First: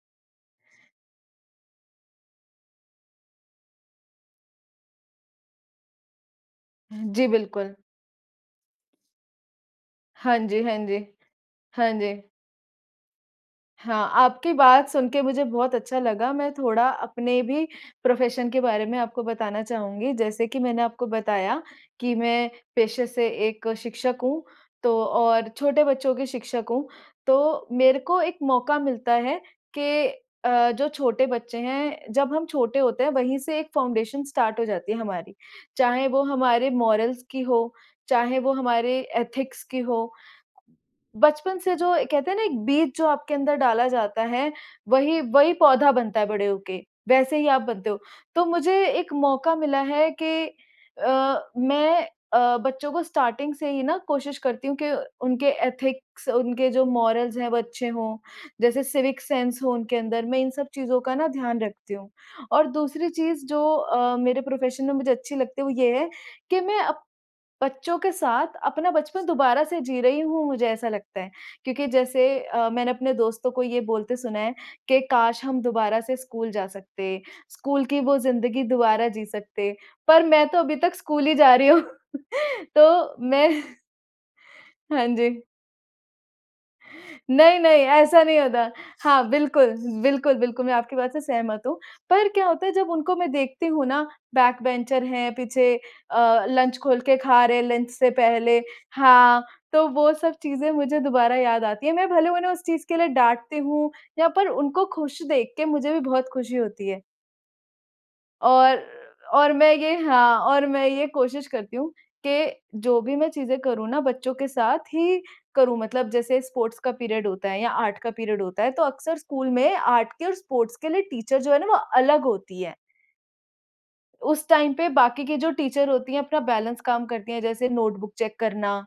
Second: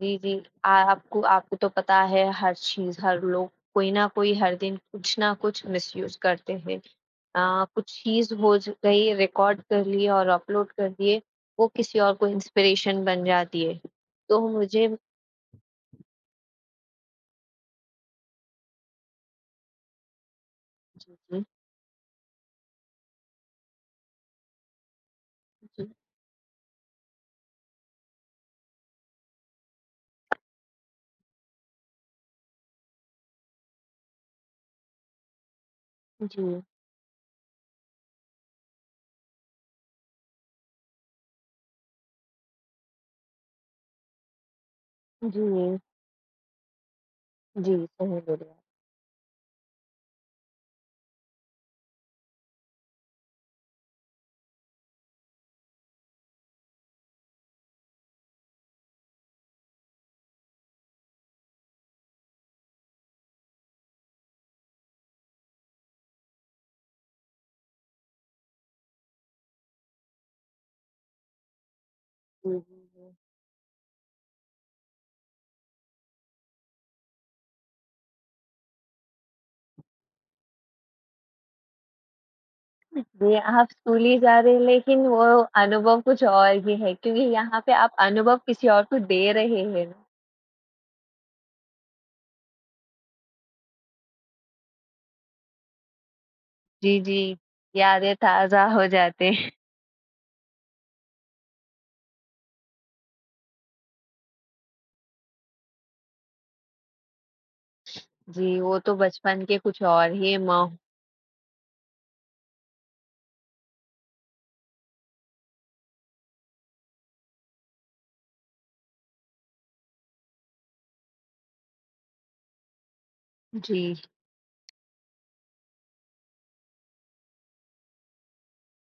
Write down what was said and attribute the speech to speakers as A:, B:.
A: जी, जी। अ, आपको आपको तो पता है, हर चीज़, हर लोग, कोई न कोई, हर दिन कुछ न कुछ मिसयूज़ करते हैं।
B: हुँ जी,
A: अ,
B: बिल्कुल।
A: कुछ चीज़ हो ज गई, रिकार्ड कर ली और
B: हाँ जी,
A: अपलोड
B: हाँ
A: कर
B: जी।
A: दिए। वो
B: हाँ
A: किसी और
B: जी।
A: को इंस्पिरेशन बन जाती है।
B: हाँ,
A: तो
B: आपकी
A: मुझे
B: बात सुनके मुझे बहुत अच्छा लगा। मैं थोड़ा अपने भी प्रोफ़ेशन के बारे में आपको बताना चाहूँगी। जैसे कि मैंने आपको
A: हुँ।
B: बताया कि मैं पेशे से एक शिक्षक हूँ, तो और छोटे बच्चों की शिक्षक हूँ। तो मेरे को एक मौका मिलता है कि अ, जो छोटे बच्चे हैं जब हम छोटे होते हैं, वहीं से एक फाउंडेशन स्टार्ट हो जाती है हमारी, चाहे वो
A: उ, जी।
B: हमारे मोरल्स की हो, चाहे वो हमारे एथिक्स की हो। अ, बचपन से, जो कहते हैं ना, एक बीज जो आपके अंदर डाला जाता है, वही
A: उ,
B: वही
A: जी।
B: पौधा बनता है बड़े होके। वैसे ही आप
A: जी,
B: बनते हो।
A: सही
B: तो
A: बोले।
B: मुझे एक मौका मिला है कि अ, मैं अ, बच्चों को स्टार्टिंग से ही ना, कोशिश करती हूँ कि उनके एथिक्स, उनके जो मोरल्स हैं, वो अच्छे हों। जैसे सिविक सेन्स हो उनके अंदर, मैं इन सब चीज़ों का ना ध्यान रखती हूँ। और दूसरी चीज़, जो अ, मेरे प्रोफ़ेशन में मुझे अच्छी लगती है, वो ये है कि मैं अप बच्चों के साथ अपना बचपन दोबारा से जी रही हूँ, मुझे ऐसा लगता है। क्योंकि जैसे
A: हुँ,
B: अ, मैंने अपने
A: हुँ।
B: दोस्तों को ये बोलते सुना है कि, "काश हम दोबारा से स्कूल जा सकते, स्कूल की वो ज़िंदगी दोबारा जी सकते।" पर मैं तो अभी तक स्कूल ही जा रही हूँ,
A: उ,
B: तो
A: जी,
B: मैं
A: आप स्कूल ही जा रहे, लेकिन
B: हाँ
A: वो
B: जी।
A: अनुभव कुछ और ही है, क्योंकि
B: नहीं,
A: यहाँ पे
B: नहीं,
A: आप
B: ऐसा
A: अनुभव
B: नहीं
A: किसी
B: होता।
A: और को
B: हाँ,
A: दे रहे
B: बिल्कुल,
A: हैं।
B: बिल्कुल, बिल्कुल, मैं आपकी बात से सहमत हूँ। पर क्या होता है, जब उनको मैं देखती हूँ ना, बैकबेंचर हैं, पीछे अ, लंच
A: जी,
B: खोल के
A: जी,
B: खा रहे हैं, लंच से
A: यादें
B: पहले
A: ताज़ा हो जाते।
B: हाँ, तो वो सब चीज़ें मुझे दोबारा याद आती हैं। मैं भले उन्हें उस चीज़ के लिए डाँटती हूँ, या पर उनको खुश देख के मुझे भी बहुत खुशी होती है।
A: जी, वो
B: और
A: तो बचपन
B: और
A: के
B: मैं
A: कुछ
B: ये
A: और ही
B: हाँ,
A: म
B: और मैं ये कोशिश करती हूँ कि जो भी मैं चीज़ें करूँ ना, बच्चों के साथ ही करूँ। मतलब जैसे स्पोर्ट्स का पीरियड होता है या आर्ट का पीरियड होता है, तो अक्सर स्कूल में आर्ट के और स्पोर्ट्स के लिए टीचर, जो है ना, वो अलग होती है।
A: जी।
B: उस टाइम पे बाकी की जो टीचर होती हैं, अपना बैलेंस काम करती हैं, जैसे नोटबुक चेक करना।